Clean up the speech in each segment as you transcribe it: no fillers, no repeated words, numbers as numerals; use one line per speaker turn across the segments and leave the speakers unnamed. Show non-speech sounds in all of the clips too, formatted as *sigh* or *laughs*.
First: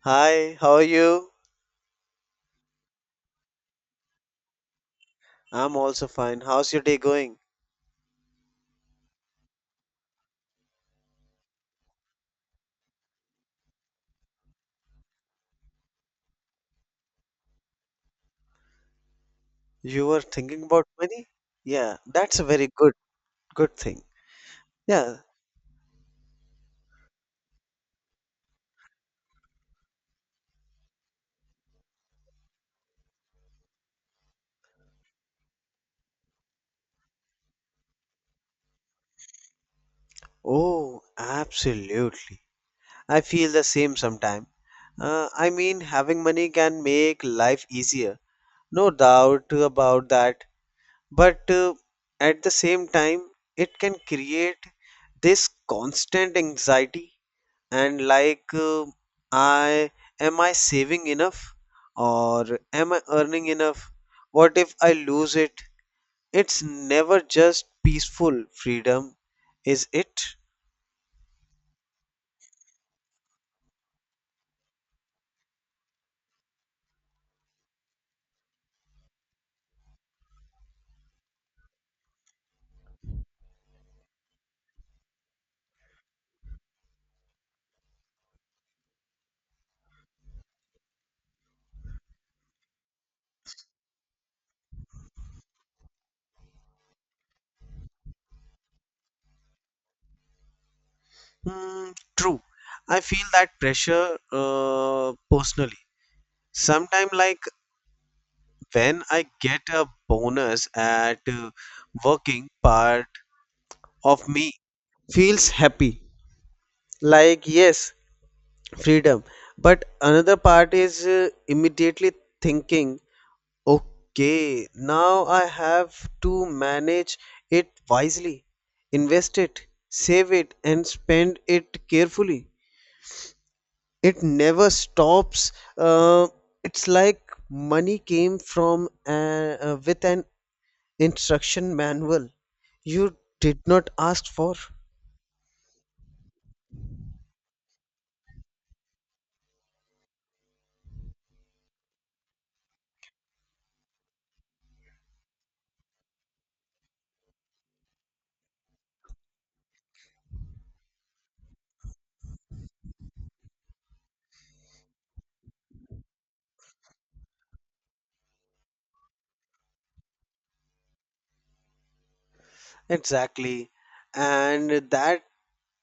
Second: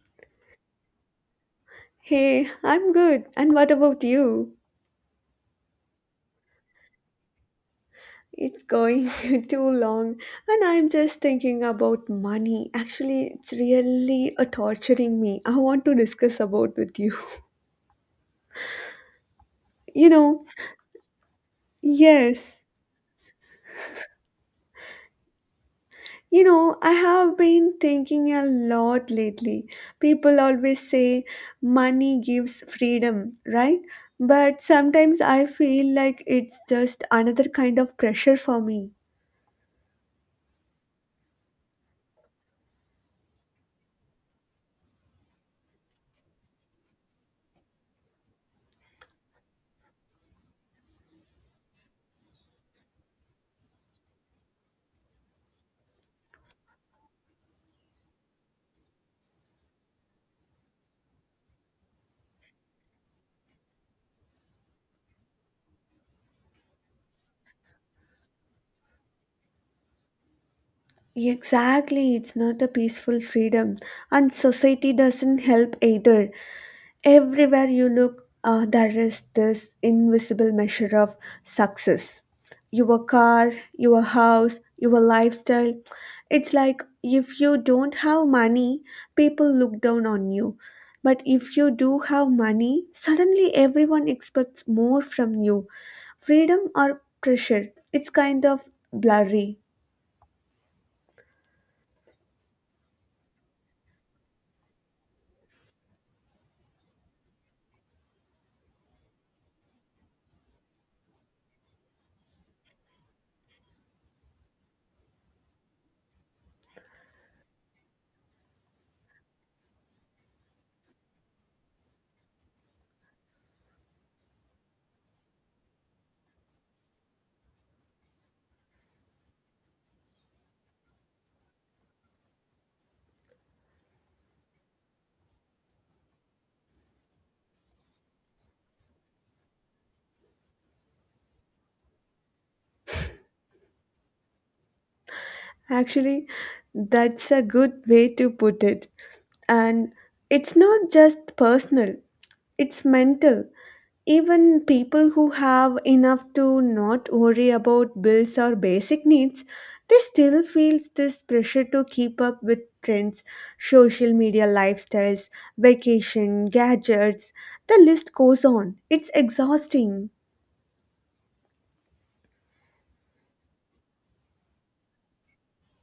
Hi, how are you?
Hey, I'm good. And what about you?
I'm also fine. How's your day going?
It's going *laughs* too long, and I'm just thinking about money. Actually, it's really torturing me. I want to discuss about with you. *laughs*
You
You
were
know,
thinking about money? Yeah, that's a
yes.
very good thing. Yeah.
You know, I have been thinking a lot lately. People always say money gives freedom, right? But sometimes I feel like it's just another kind of pressure for me.
Oh, absolutely. I feel the same sometime. I mean, having money can make life easier. No doubt about that. But at the same time, it can create this constant anxiety and like I am I saving enough, or am I earning enough? What if I lose it? It's never just peaceful freedom, is it?
Exactly, it's not a peaceful freedom, and society doesn't help either. Everywhere you look, there is this invisible measure of success. Your car, your house, your lifestyle. It's like if you don't have money, people look down on you. But if you do have money, suddenly everyone expects more from you. Freedom or pressure, it's kind of blurry.
Hmm, True, I feel that pressure personally. Sometimes, like when I get a bonus at working, part of me feels happy, like yes, freedom, but another part is immediately thinking, okay, now I have to manage it wisely, invest it, save it, and spend it carefully. It never stops. uh, it's like money came from with an instruction manual you did not ask for.
Actually, that's a good way to put it. And it's not just personal, it's mental. Even people who have enough to not worry about bills or basic needs, they still feel this pressure to keep up with trends, social media lifestyles, vacation, gadgets. The list goes on. It's exhausting.
Exactly, and that,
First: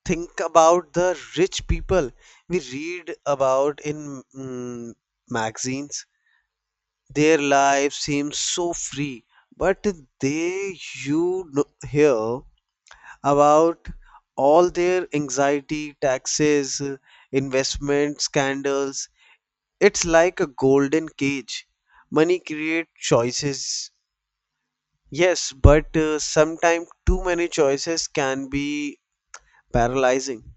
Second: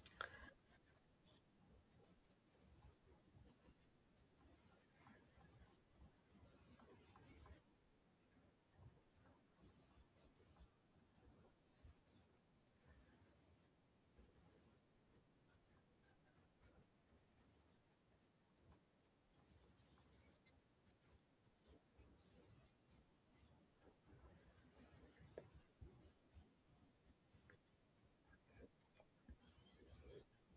think about the rich people we read about in magazines. Their lives seem so free, but they, you know, hear about all their anxiety, taxes, investment scandals. It's like a golden cage. Money creates choices, yes, but sometimes too many choices can be paralyzing.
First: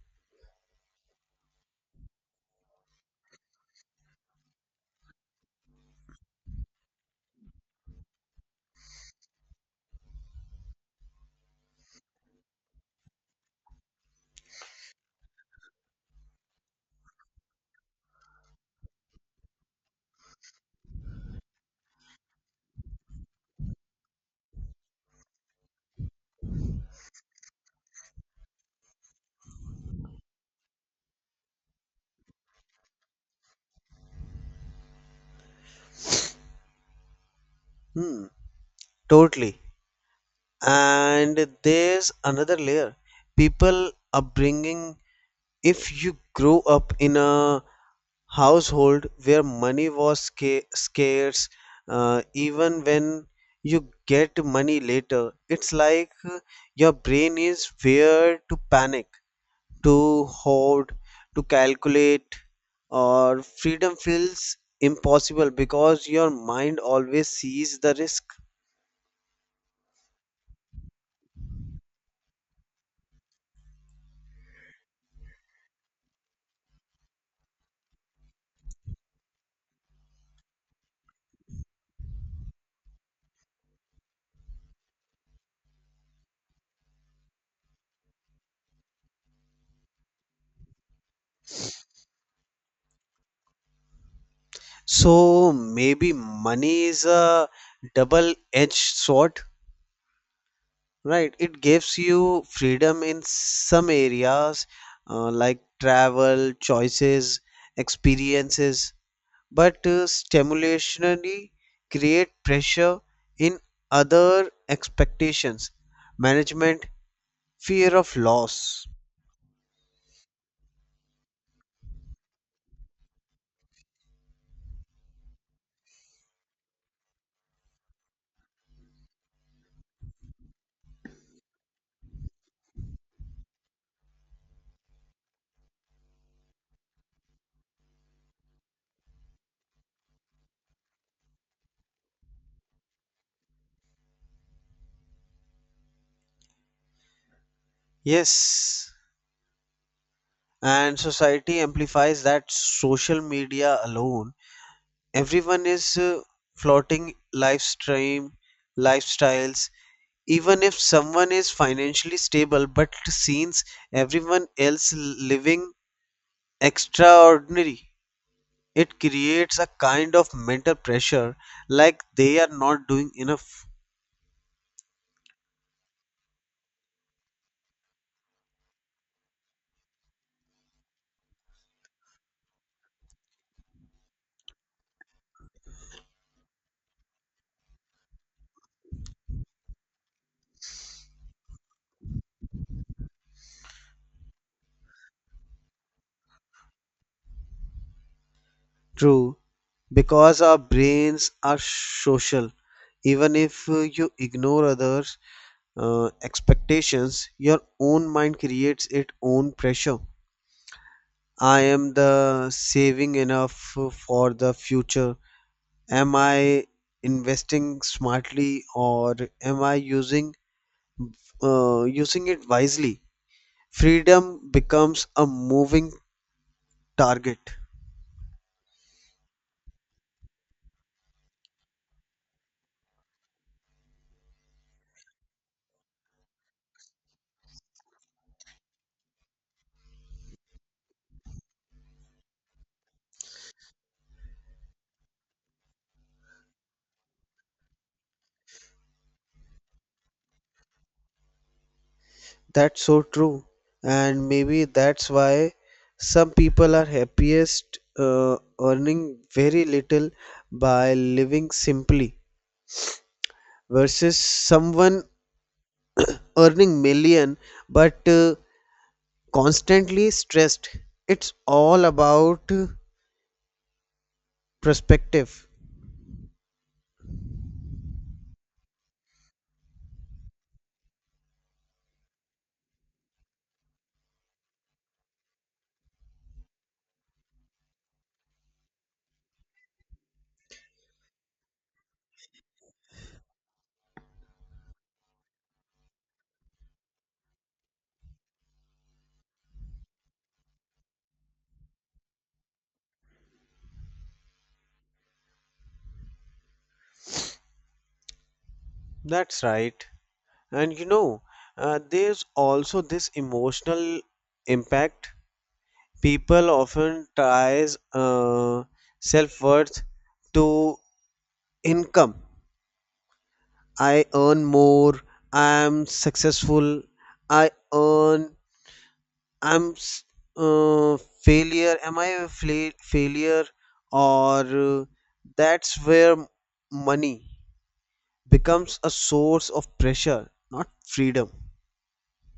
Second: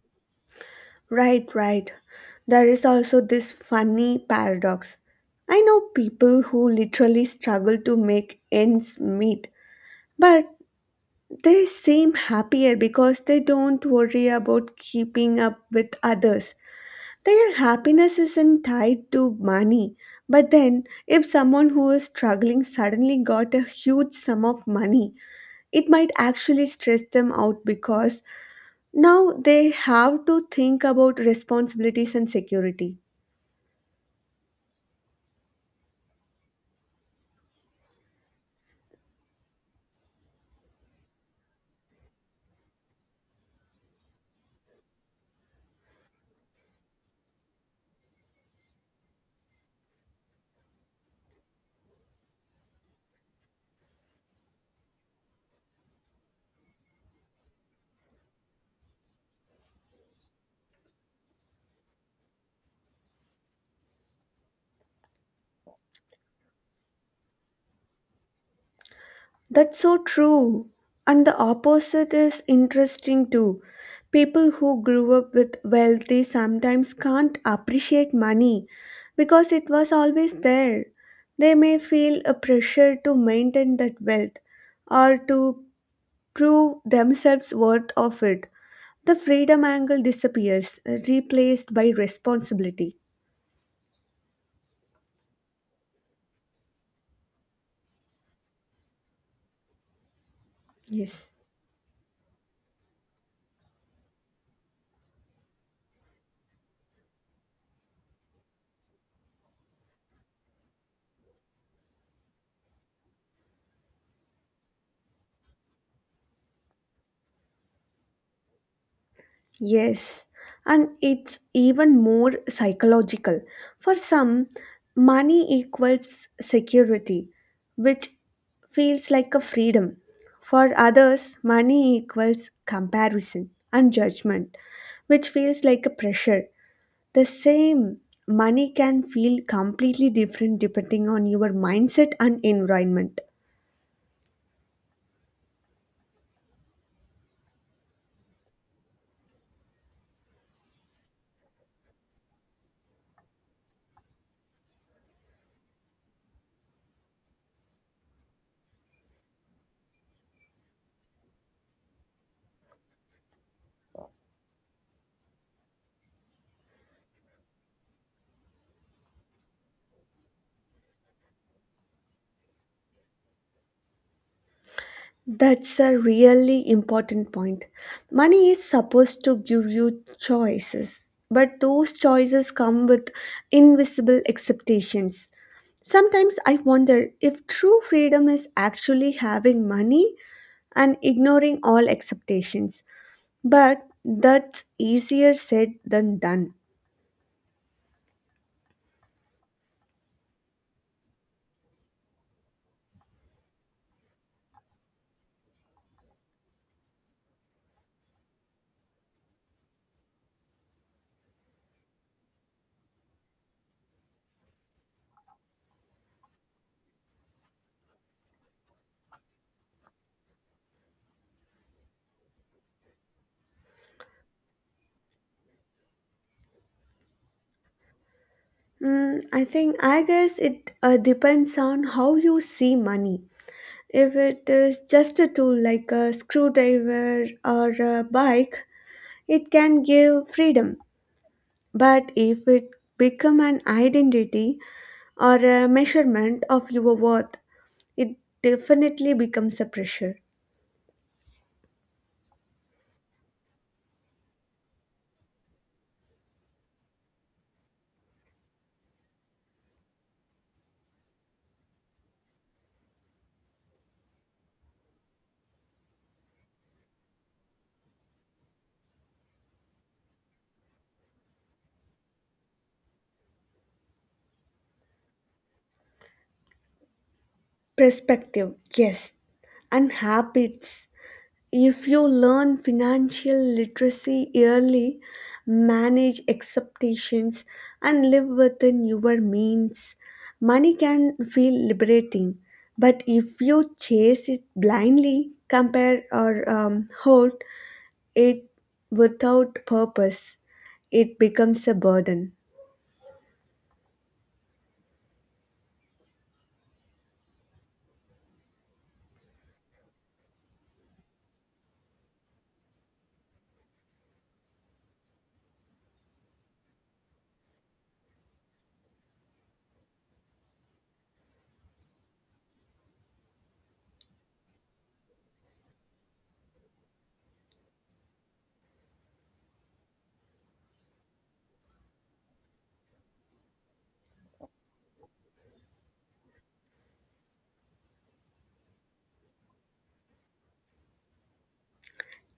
Right, right. There is also this funny paradox. I know people who literally struggle to make ends meet, but they seem happier because they don't worry about keeping up with others. Their happiness isn't tied to money. But then, if someone who is struggling suddenly got a huge sum of money, it might actually stress them out because now they have to think about responsibilities and security.
Hmm, Totally. And there's another layer, people upbringing. If you grow up in a household where money was scarce, even when you get money later, it's like your brain is wired to panic, to hoard, to calculate, or freedom feels impossible because your mind always sees the risk.
That's so true. And the opposite is interesting too. People who grew up with wealthy sometimes can't appreciate money because it was always there. They may feel a pressure to maintain that wealth or to prove themselves worth of it. The freedom angle disappears, replaced by responsibility.
So maybe money is a double-edged sword,
Yes.
right? It gives you freedom in some areas, like travel, choices, experiences, but stimulationally create pressure in other expectations, management, fear of loss.
Yes, and it's even more psychological. For some, money equals security, which feels like a freedom. For others, money equals comparison and judgment, which feels like a pressure. The same money can feel completely different depending on your mindset and environment.
Yes, and society amplifies that. Social media alone, everyone is floating lifestream lifestyles. Even if someone is financially stable, but seems everyone else living extraordinary, it creates a kind of mental pressure, like they are not doing enough.
That's a really important point. Money is supposed to give you choices, but those choices come with invisible expectations. Sometimes I wonder if true freedom is actually having money and ignoring all expectations, but that's easier said than done.
True, because our brains are social. Even if you ignore others expectations, your own mind creates its own pressure. I am the saving enough for the future? Am I investing smartly, or am I using it wisely? Freedom becomes a moving target.
Mm, I think, I guess it depends on how you see money. If it is just a tool like a screwdriver or a bike, it can give freedom. But if it become an identity or a measurement of your worth, it definitely becomes a pressure.
That's so true, and maybe that's why some people are happiest earning very little, by living simply, versus someone earning million but constantly stressed. It's all about perspective.
Perspective, yes, and habits. If you learn financial literacy early, manage expectations, and live within your means, money can feel liberating. But if you chase it blindly, compare or hoard it without purpose, it becomes a burden.
That's right. And you know, there's also this emotional impact. People often ties uh, self-worth to income. I earn more, I'm successful. I earn, i'm s- uh, failure, am I a failure, or uh, that's where money becomes a source of pressure, not freedom.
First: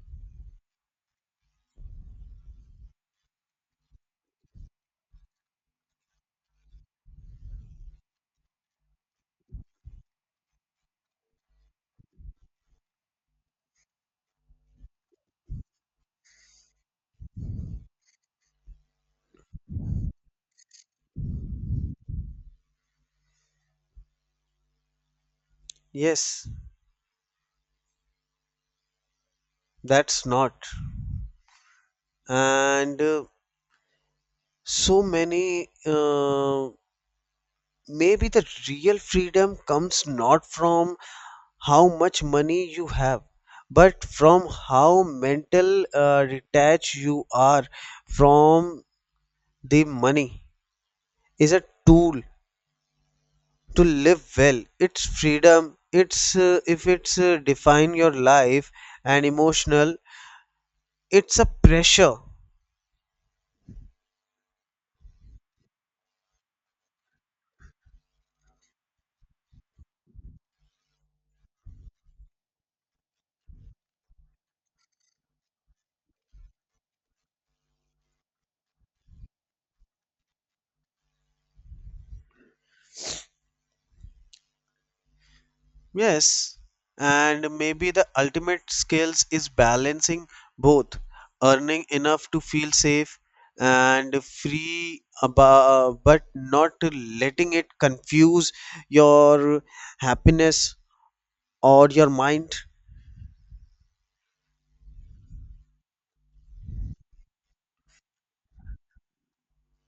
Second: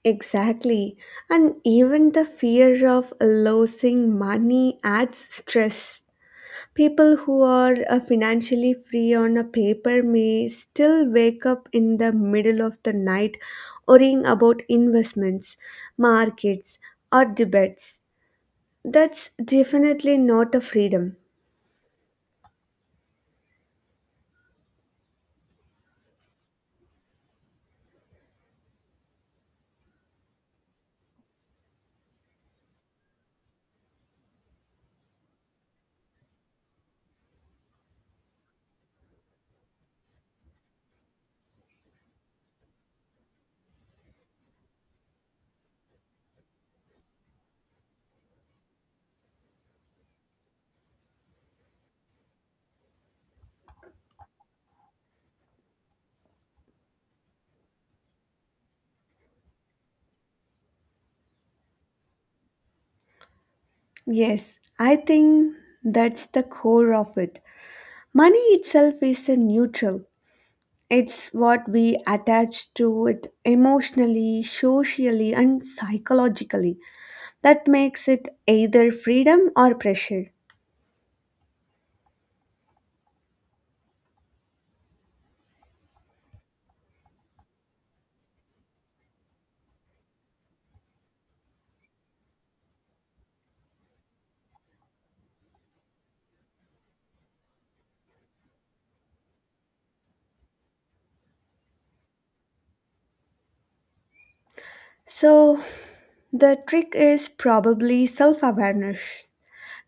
Exactly. And even the fear of losing money adds stress. People who are financially free on a paper may still wake up in the middle of the night worrying about investments, markets, or debates. That's definitely not a freedom.
Yes, that's not. And so many, uh, maybe the real freedom comes not from how much money you have, but from how mental detached you are from the money. Is a tool to live well, it's freedom. It's if it's define your life and emotional, it's a pressure.
Yes, I think that's the core of it. Money itself is a neutral. It's what we attach to it emotionally, socially, and psychologically that makes it either freedom or pressure.
Yes, and maybe the ultimate skills is balancing both, earning enough to feel safe and free, but not letting it confuse your happiness or your mind.
So, the trick is probably self awareness,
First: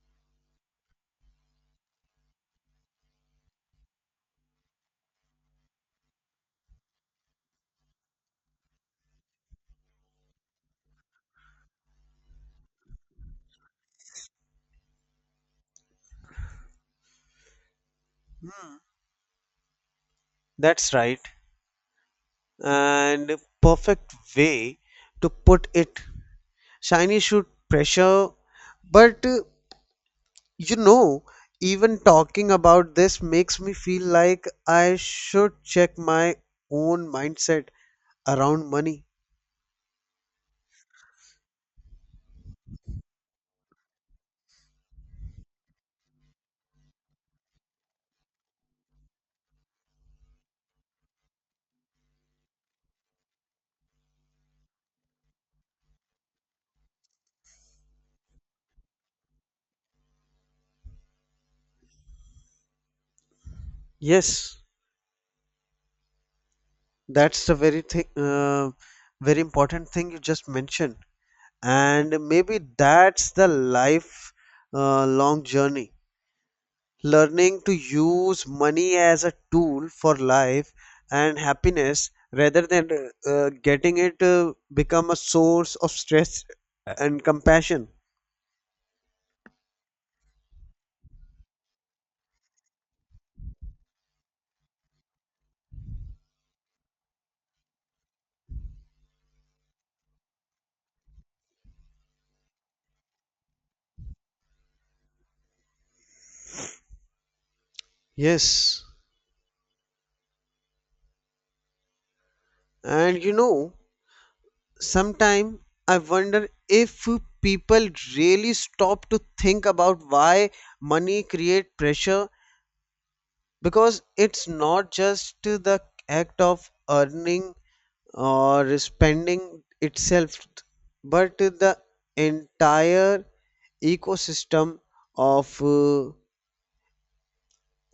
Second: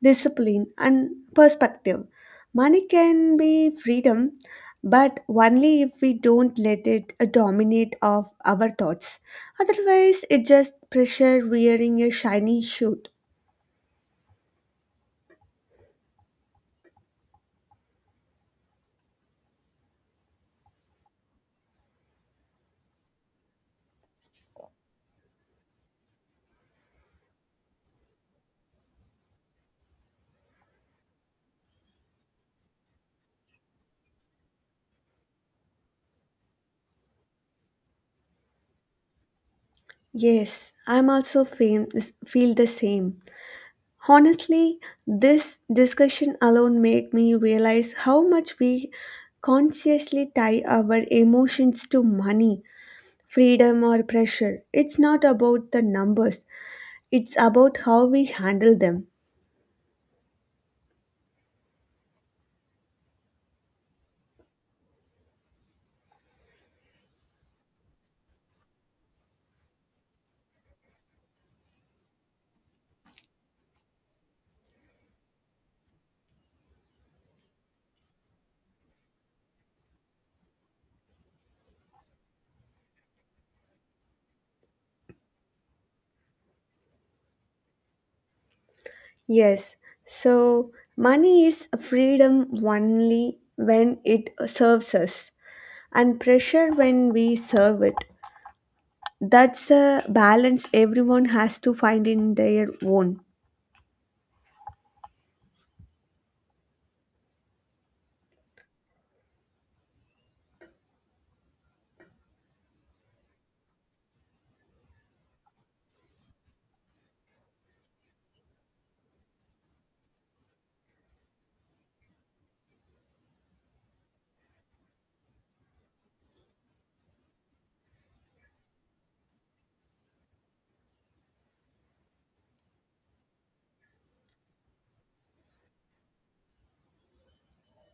discipline, and perspective. Money can be freedom, but only if we don't let it dominate of our thoughts. Otherwise, it just pressure wearing a shiny suit.
Hmm, that's right, and perfect way to put it. Shiny should pressure, but you know, even talking about this makes me feel like I should check my own mindset around money.
Yes, I'm also feel the same. Honestly, this discussion alone made me realize how much we consciously tie our emotions to money freedom or pressure. It's not about the numbers, it's about how we handle them.
Yes, that's the very thing, very important thing you just mentioned. And maybe that's the life long journey. Learning to use money as a tool for life and happiness rather than getting it become a source of stress and compassion.
Yes, so money is freedom only when it serves us, and pressure when we serve it. That's a balance everyone has to find in their own.
Yes, and you know, sometime I wonder if people really stop to think about why money create pressure, because it's not just the act of earning or spending itself, but the entire ecosystem of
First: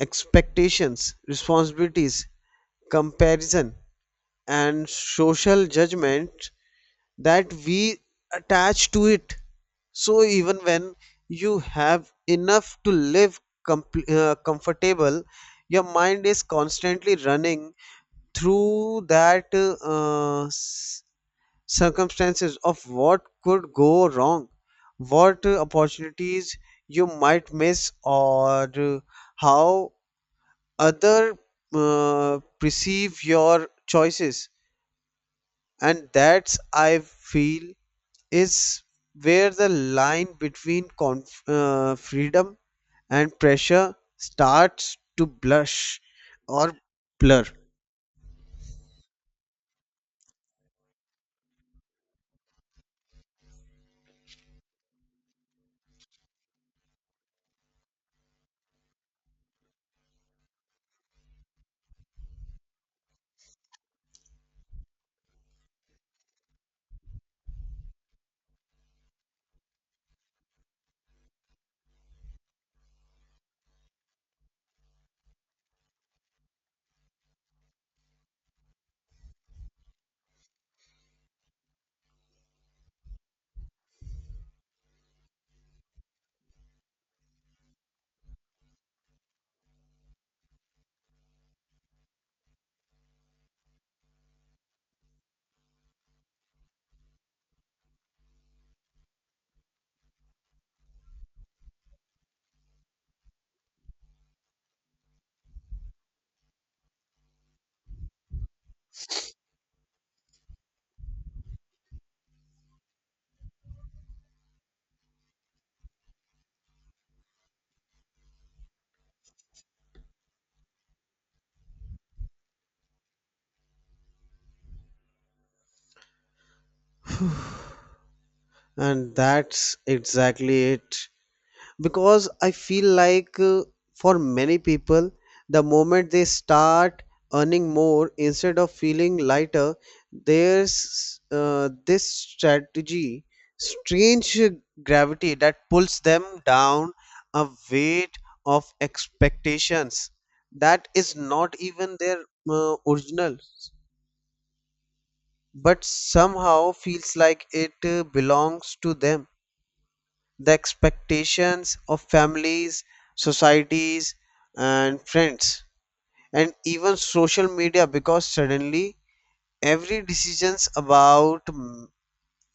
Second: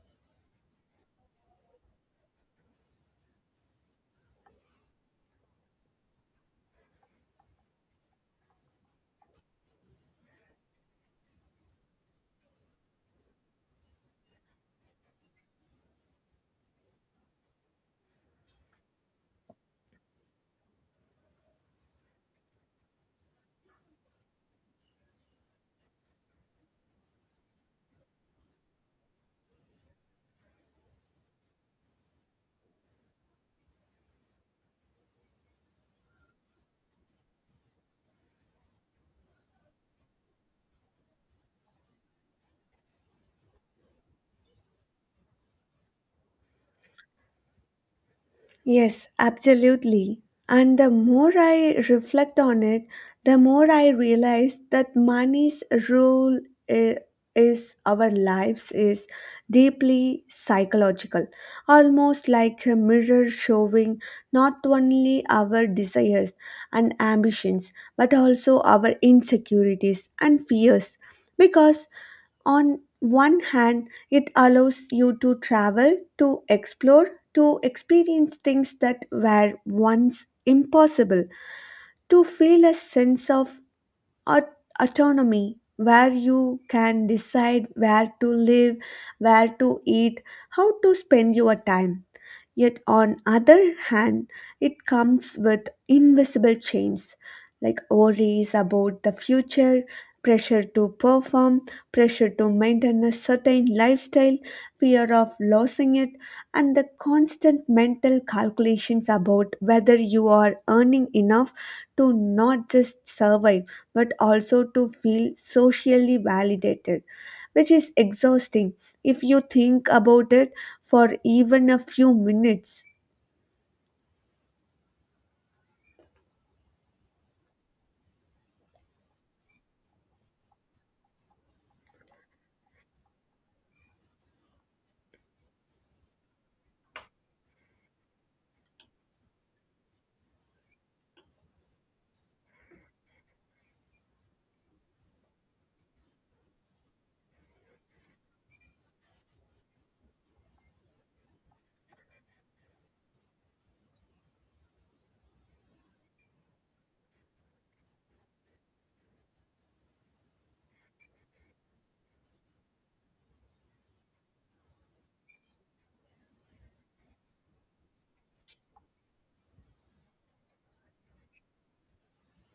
expectations, responsibilities, comparison, and social judgment that we attach to it. So even when you have enough to live comfortable, your mind is constantly running through circumstances of what could go wrong, what opportunities you might miss, or how other perceive your choices. And that's, I feel, is where the line between freedom and pressure starts to blush, or blur.
Yes, absolutely. And the more I reflect on it, the more I realize that money's role i- is our lives is deeply psychological, almost like a mirror showing not only our desires and ambitions, but also our insecurities and fears. Because on one hand, it allows you to travel, to explore, to experience things that were once impossible, to feel a sense of Aut- autonomy, where you can decide where to live, where to eat, how to spend your time. Yet, on other hand, it comes with invisible chains like worries about the future, pressure to perform, pressure to maintain a certain lifestyle, fear of losing it, and the constant mental calculations about whether you are earning enough to not just survive but also to feel socially validated, which is exhausting if you think about it for even a few minutes.
And that's exactly it, because I feel like for many people, the moment they start earning more, instead of feeling lighter, there's this strategy strange gravity that pulls them down, a weight of expectations that is not even their original, but somehow feels like it belongs to them. The expectations of families, societies, and friends, and even social media, because suddenly every decisions about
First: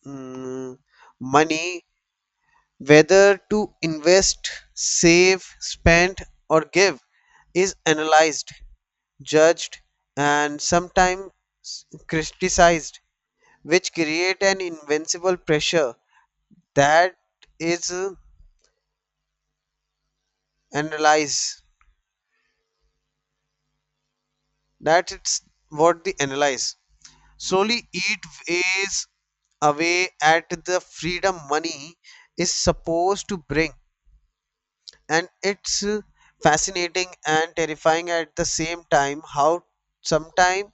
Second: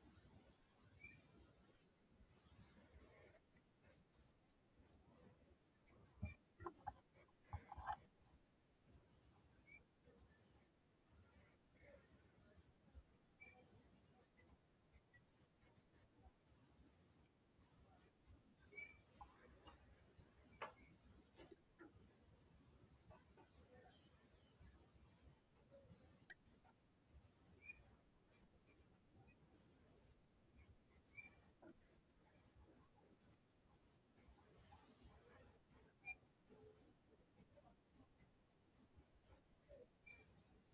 mm, money, whether to invest, save, spend, or give, is analyzed, judged, and sometimes criticized, which create an invincible pressure that is analyzed that it's what they analyze slowly it weighs away at the freedom money is supposed to bring. And it's fascinating and terrifying at the same time how sometimes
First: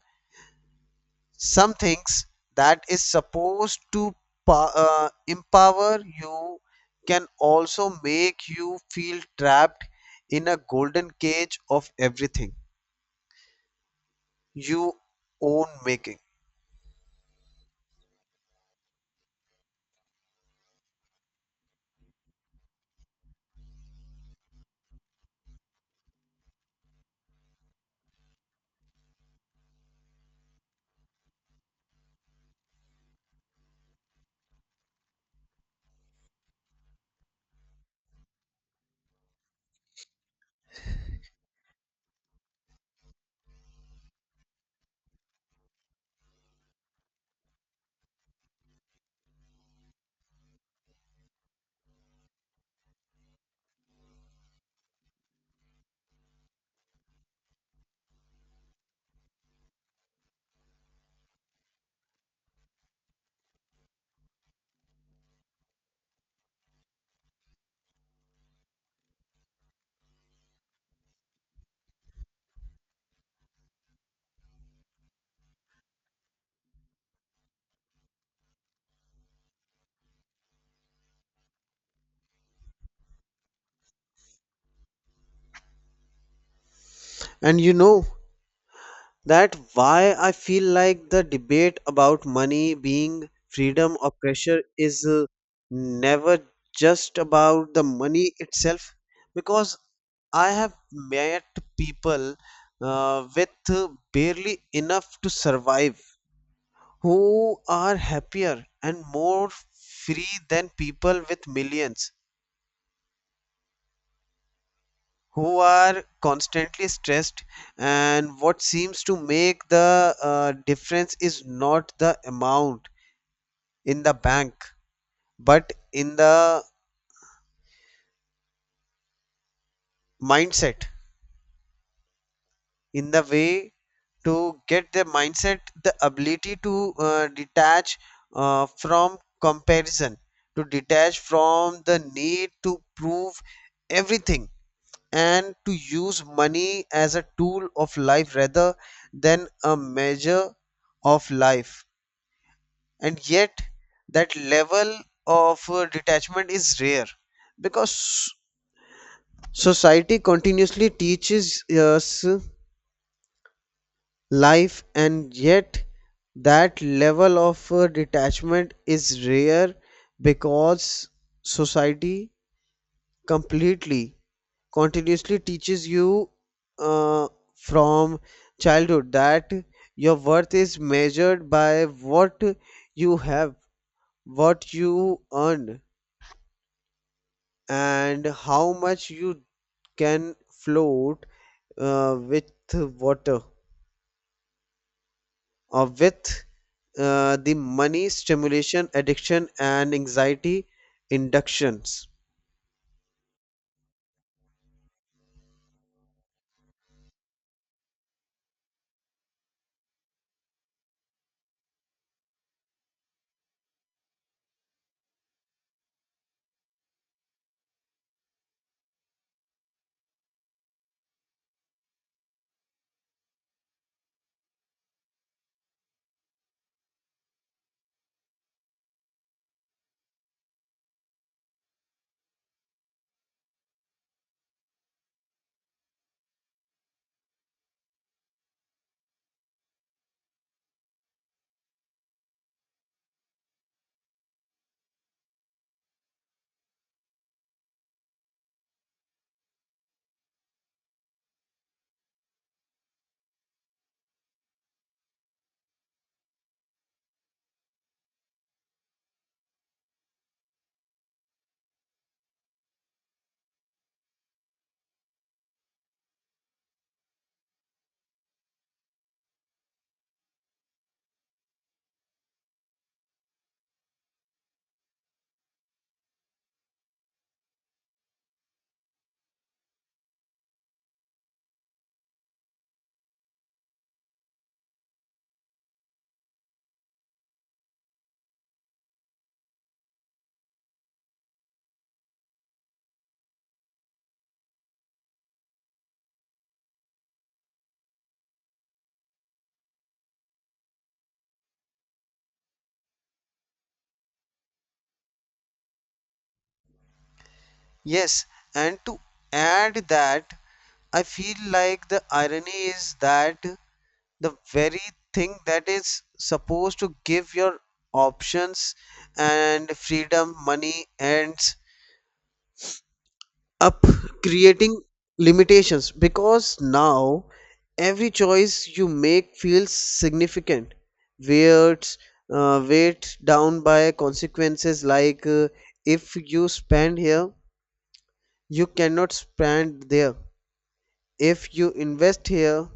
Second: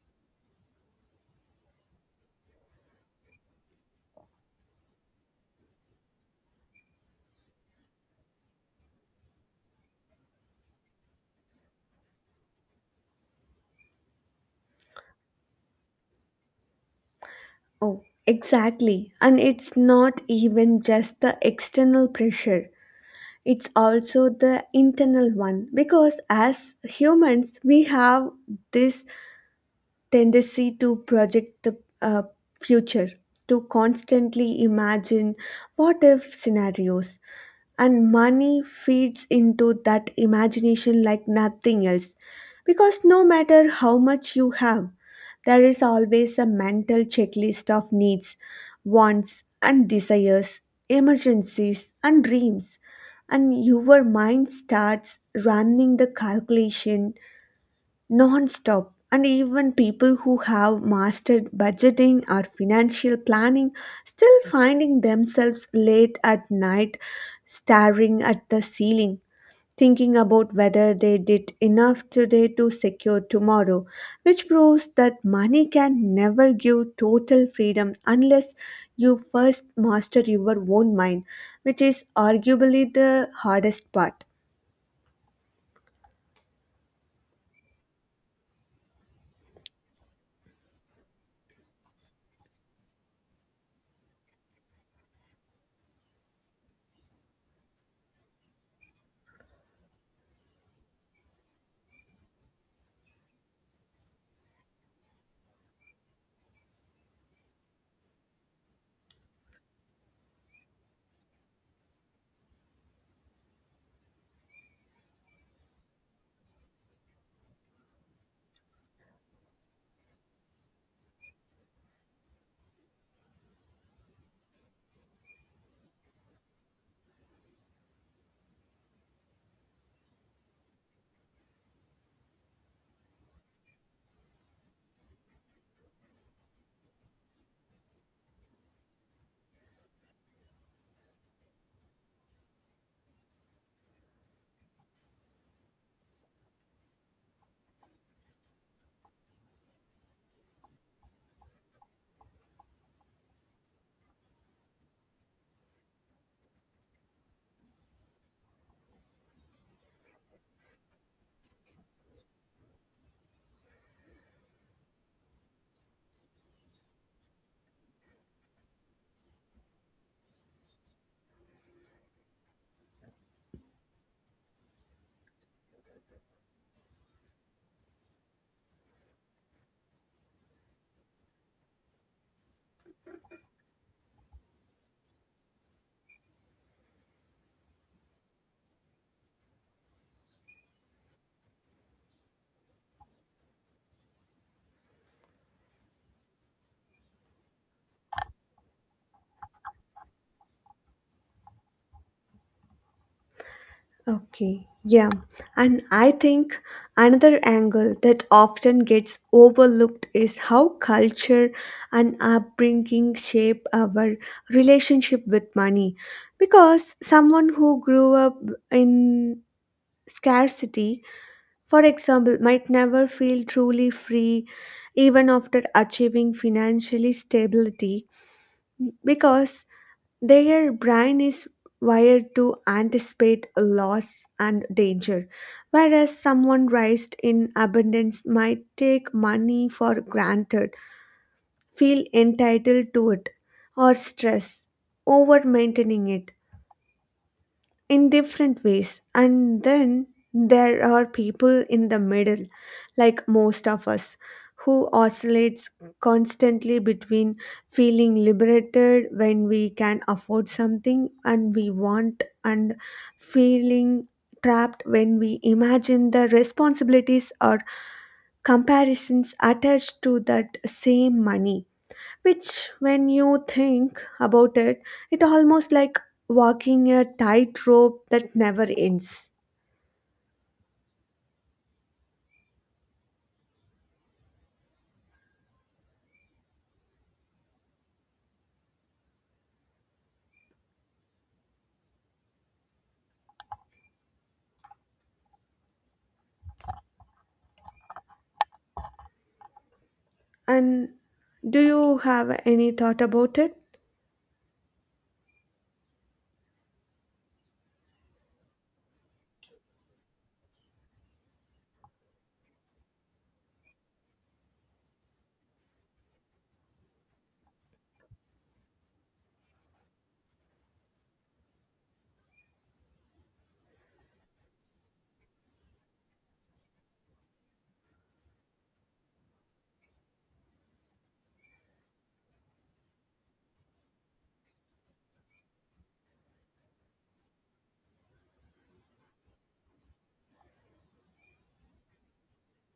some things that is supposed to empower you can also make you feel trapped in a golden cage of everything you own making.
Oh, exactly. And it's not even just the external pressure. It's also the internal one because as humans, we have this tendency to project the future, to constantly imagine what if scenarios and money feeds into that imagination like nothing else because no matter how much you have there is always a mental checklist of needs wants and desires emergencies and dreams and your mind starts running the calculation non-stop and even people who have mastered budgeting or financial planning still finding themselves late at night staring at the ceiling thinking about whether they did enough today to secure tomorrow which proves that money can never give total freedom unless you first master your own mind which is arguably the hardest part.
And you know, that why I feel like the debate about money being freedom or pressure is never just about the money itself, because I have met people with barely enough to survive, who are happier and more free than people with millions, who are constantly stressed. And what seems to make the difference is not the amount in the bank, but in the mindset, in the way to get the mindset, the ability to detach from comparison, to detach from the need to prove everything, and to use money as a tool of life rather than a measure of life. And yet, that level of detachment is rare because society continuously teaches us life, and yet, that level of detachment is rare, because society completely continuously teaches you uh, from childhood that your worth is measured by what you have, what you earn, and how much you can float with water, or with the money stimulation, addiction, and anxiety inductions.
Okay, yeah. And I think another angle that often gets overlooked is how culture and upbringing shape our relationship with money. Because someone who grew up in scarcity, for example, might never feel truly free even after achieving financially stability because their brain is wired to anticipate loss and danger, whereas someone raised in abundance might take money for granted, feel entitled to it, or stress over maintaining it in different ways. And then there are people in the middle, like most of us, who oscillates constantly between feeling liberated when we can afford something and we want and feeling trapped when we imagine the responsibilities or comparisons attached to that same money which, when you think about it, it almost like walking a tightrope that never ends. And do you have any thought about it?
Yes, and to add that, I feel like the irony is that the very thing that is supposed to give your options and freedom, money, ends up creating limitations, because now every choice you make feels significant, weird, weighed down by consequences, like if you spend here, you cannot spend there. If you invest here,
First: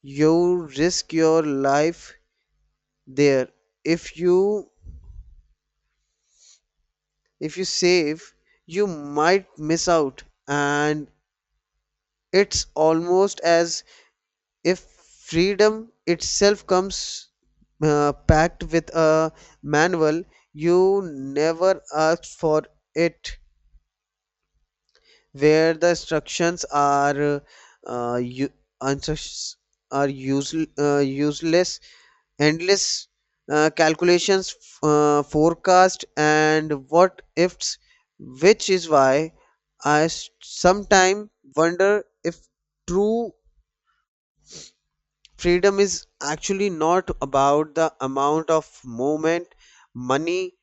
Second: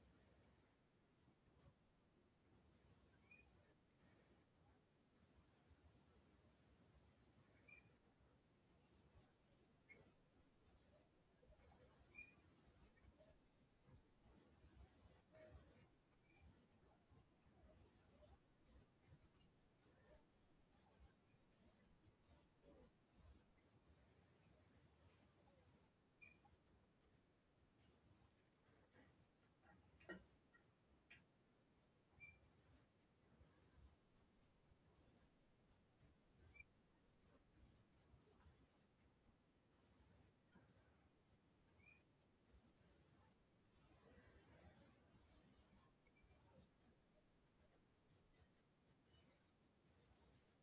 you risk your life there. If you if you save, you might miss out. And it's almost as if freedom itself comes packed with a manual you never asked for it, where the instructions are uh, u- instructions are useless, endless calculations, forecast and what ifs. Which is why sometime wonder if true freedom is actually not about the amount of movement money,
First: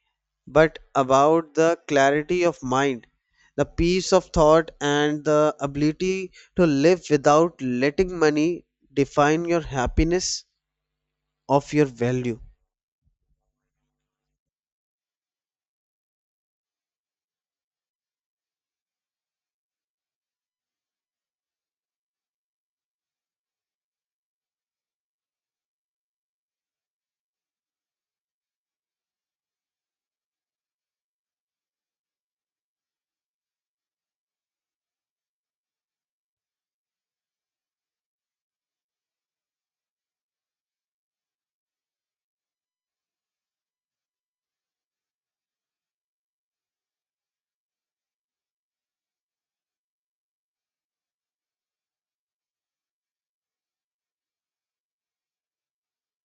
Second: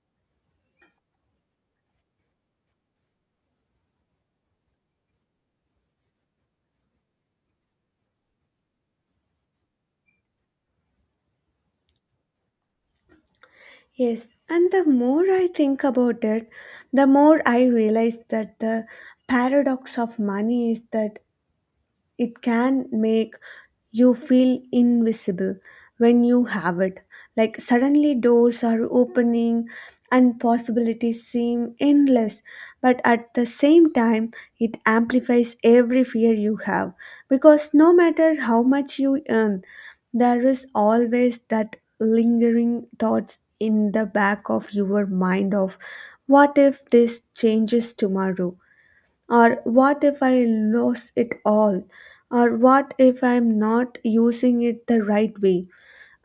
but about the clarity of mind, the peace of thought, and the ability to live without letting money define your happiness of your value.
Yes, and the more I think about it, the more I realize that the paradox of money is that it can make You feel invisible when you have it. Like suddenly doors are opening and possibilities seem endless, but at the same time, it amplifies every fear you have. Because no matter how much you earn, there is always that lingering thoughts in the back of your mind of what if this changes tomorrow or what if I lose it all, or what if I'm not using it the right way,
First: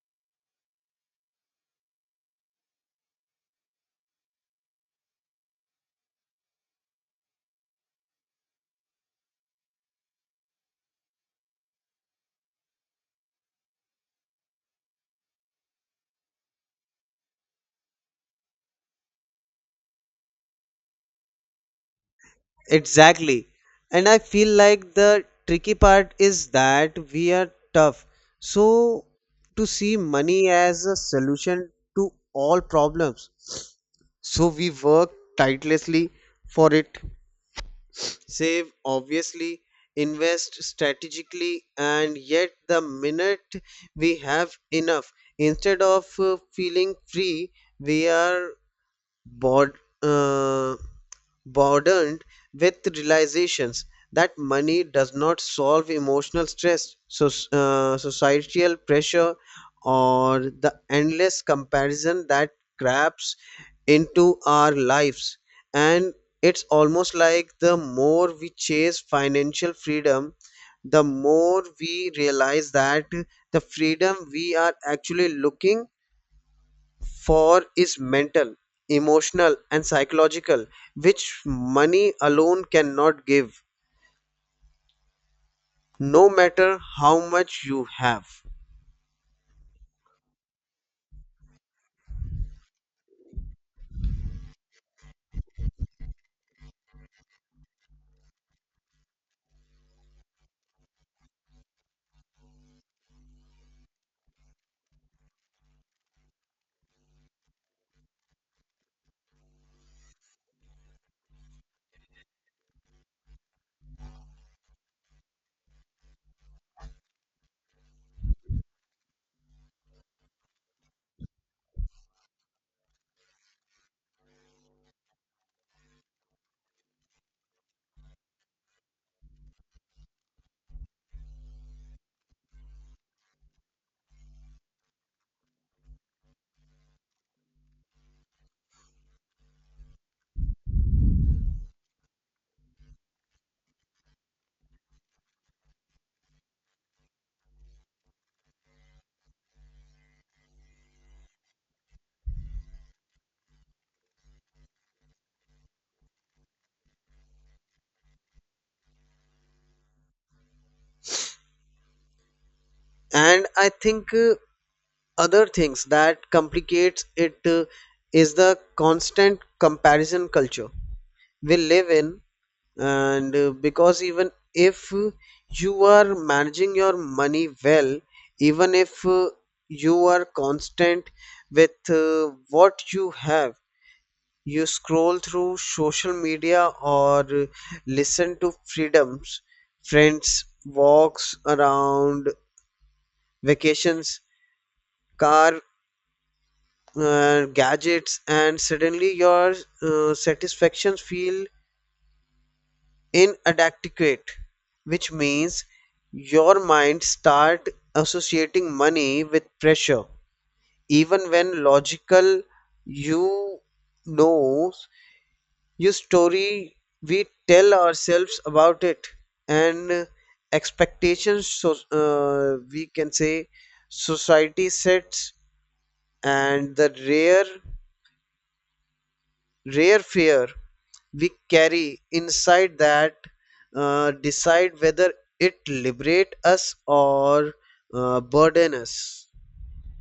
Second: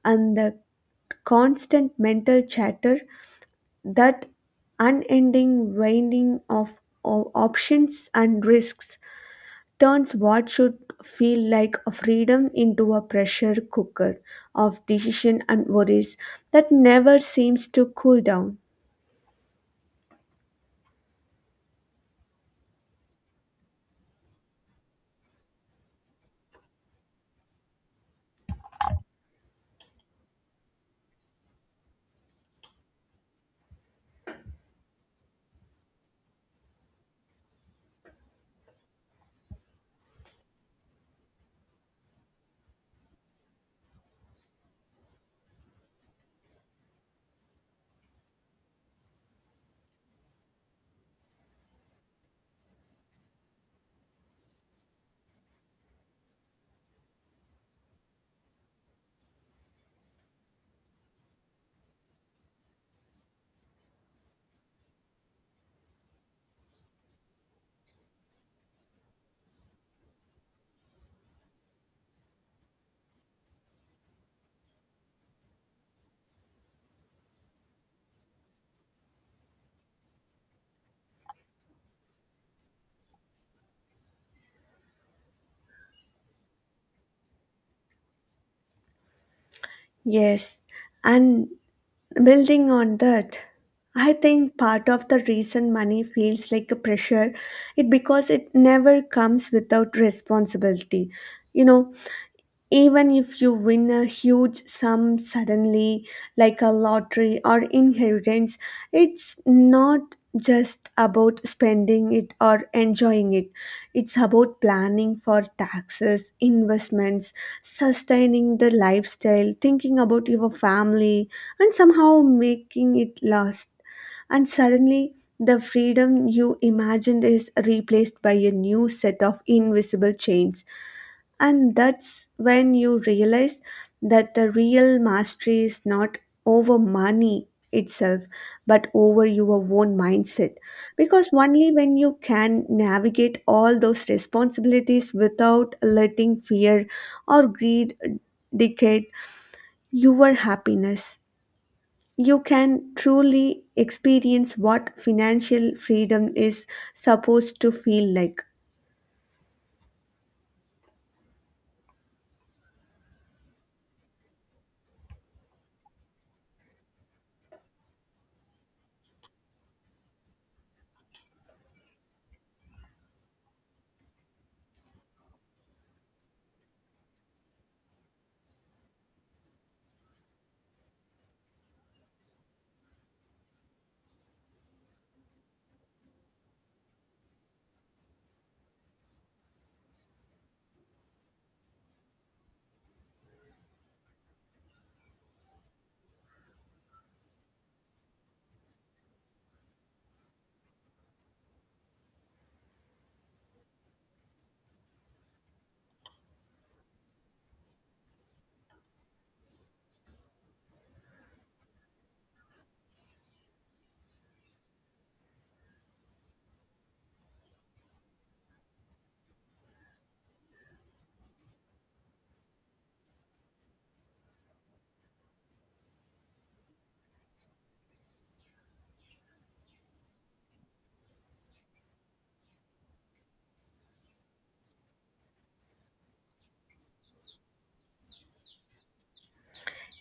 and the constant mental chatter, that unending weighing of options and risks turns what should feel like a freedom into a pressure cooker of decision and worries that never seems to cool down.
Exactly. And I feel like the tricky part is that we are tough. So, to see money as a solution to all problems. So, we work tirelessly for it, save obviously, invest strategically, and yet the minute we have enough, instead of feeling free, we are bod- uh, burdened with realizations that money does not solve emotional stress, so, societal pressure, or the endless comparison that grabs into our lives. And it's almost like the more we chase financial freedom, the more we realize that the freedom we are actually looking for is mental, emotional, and psychological, which money alone cannot give, no matter how much you have.
Yes, and Building on that, I think part of the reason money feels like a pressure it because it never comes without responsibility. You know, even if you win a huge sum suddenly, like a lottery or inheritance, it's not just about spending it or enjoying it. It's about planning for taxes, investments, sustaining the lifestyle, thinking about your family, and somehow making it last. And suddenly, the freedom you imagined is replaced by a new set of invisible chains and that's when you realize that the real mastery is not over money itself, but over your own mindset. Because only when you can navigate all those responsibilities without letting fear or greed dictate your happiness, you can truly experience what financial freedom is supposed to feel like.
And I think other things that complicates it is the constant comparison culture we live in. And because even if you are managing your money well, even if you are constant with what you have, you scroll through social media or listen to freedoms, friends, walks around, vacations, car, gadgets, and suddenly your satisfactions feel inadequate, which means your mind start associating money with pressure, even when logical you know your story we tell ourselves about it, and expectations, so we can say society sets, and the rare fear we carry inside that decide whether it liberate us, or burden us.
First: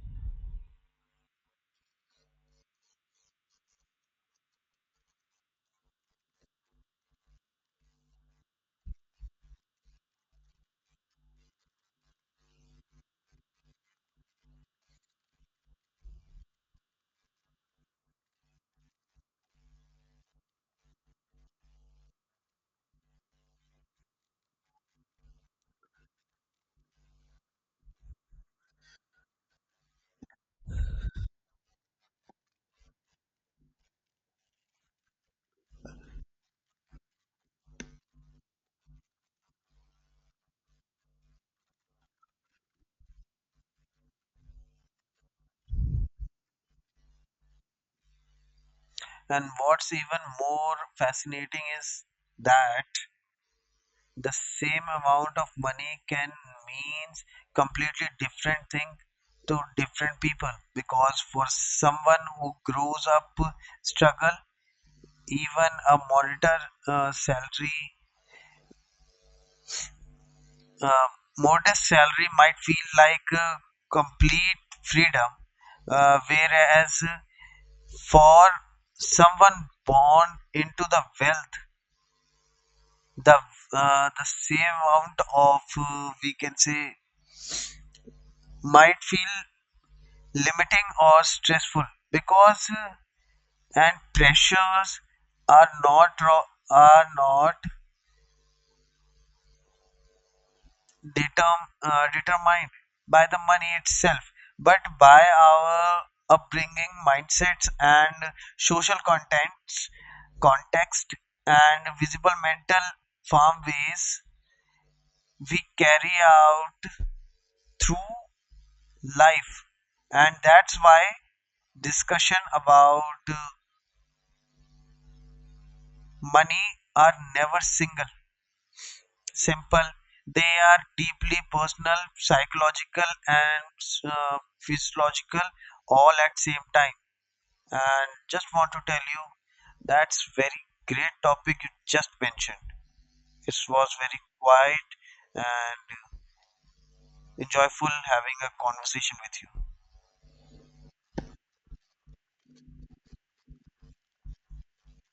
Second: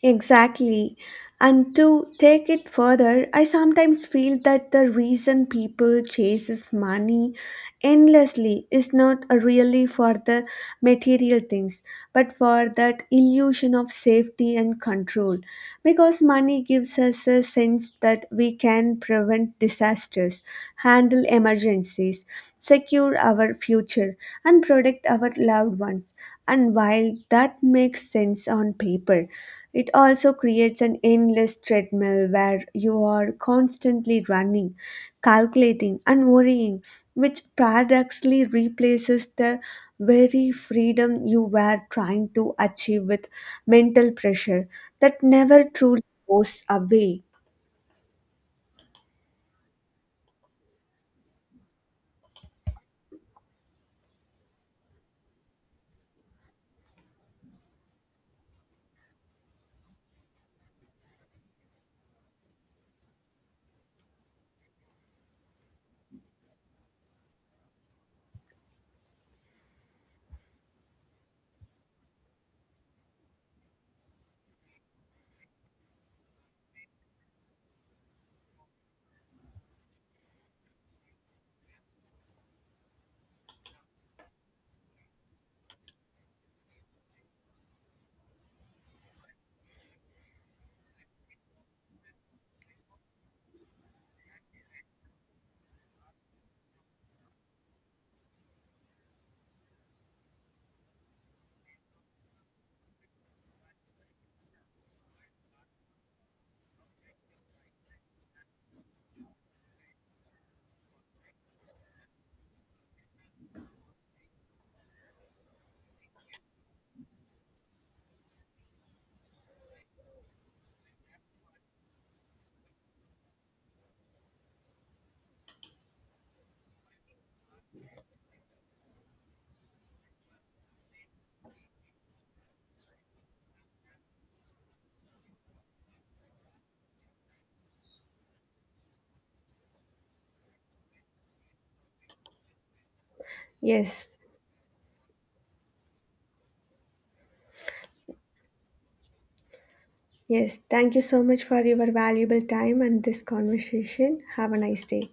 Exactly. And to take it further, I sometimes feel that the reason people chases money endlessly is not really for the material things, but for that illusion of safety and control. Because money gives us a sense that we can prevent disasters, handle emergencies, secure our future, and protect our loved ones. And while that makes sense on paper, it also creates an endless treadmill where you are constantly running, calculating, and worrying, which paradoxically replaces the very freedom you were trying to achieve with mental pressure that never truly goes away.
And what's even more fascinating is that the same amount of money can means completely different thing to different people, because for someone who grows up struggle, even a monitor salary uh, modest salary might feel like complete freedom, whereas for someone born into the wealth, the the same amount of, we can say, might feel limiting or stressful, because and pressures are not ro- are not determ- determined by the money itself, but by our upbringing, mindsets, and social contents context, and visible mental farm ways we carry out through life. And that's why discussion about money are never single simple. They are deeply personal, psychological, and physiological all at same time. And just want to tell you, that's very great topic you just mentioned. It was
Yes,
very quiet and enjoyable having a conversation with you.
yes. Thank you so much for your valuable time and this conversation. Have a nice day.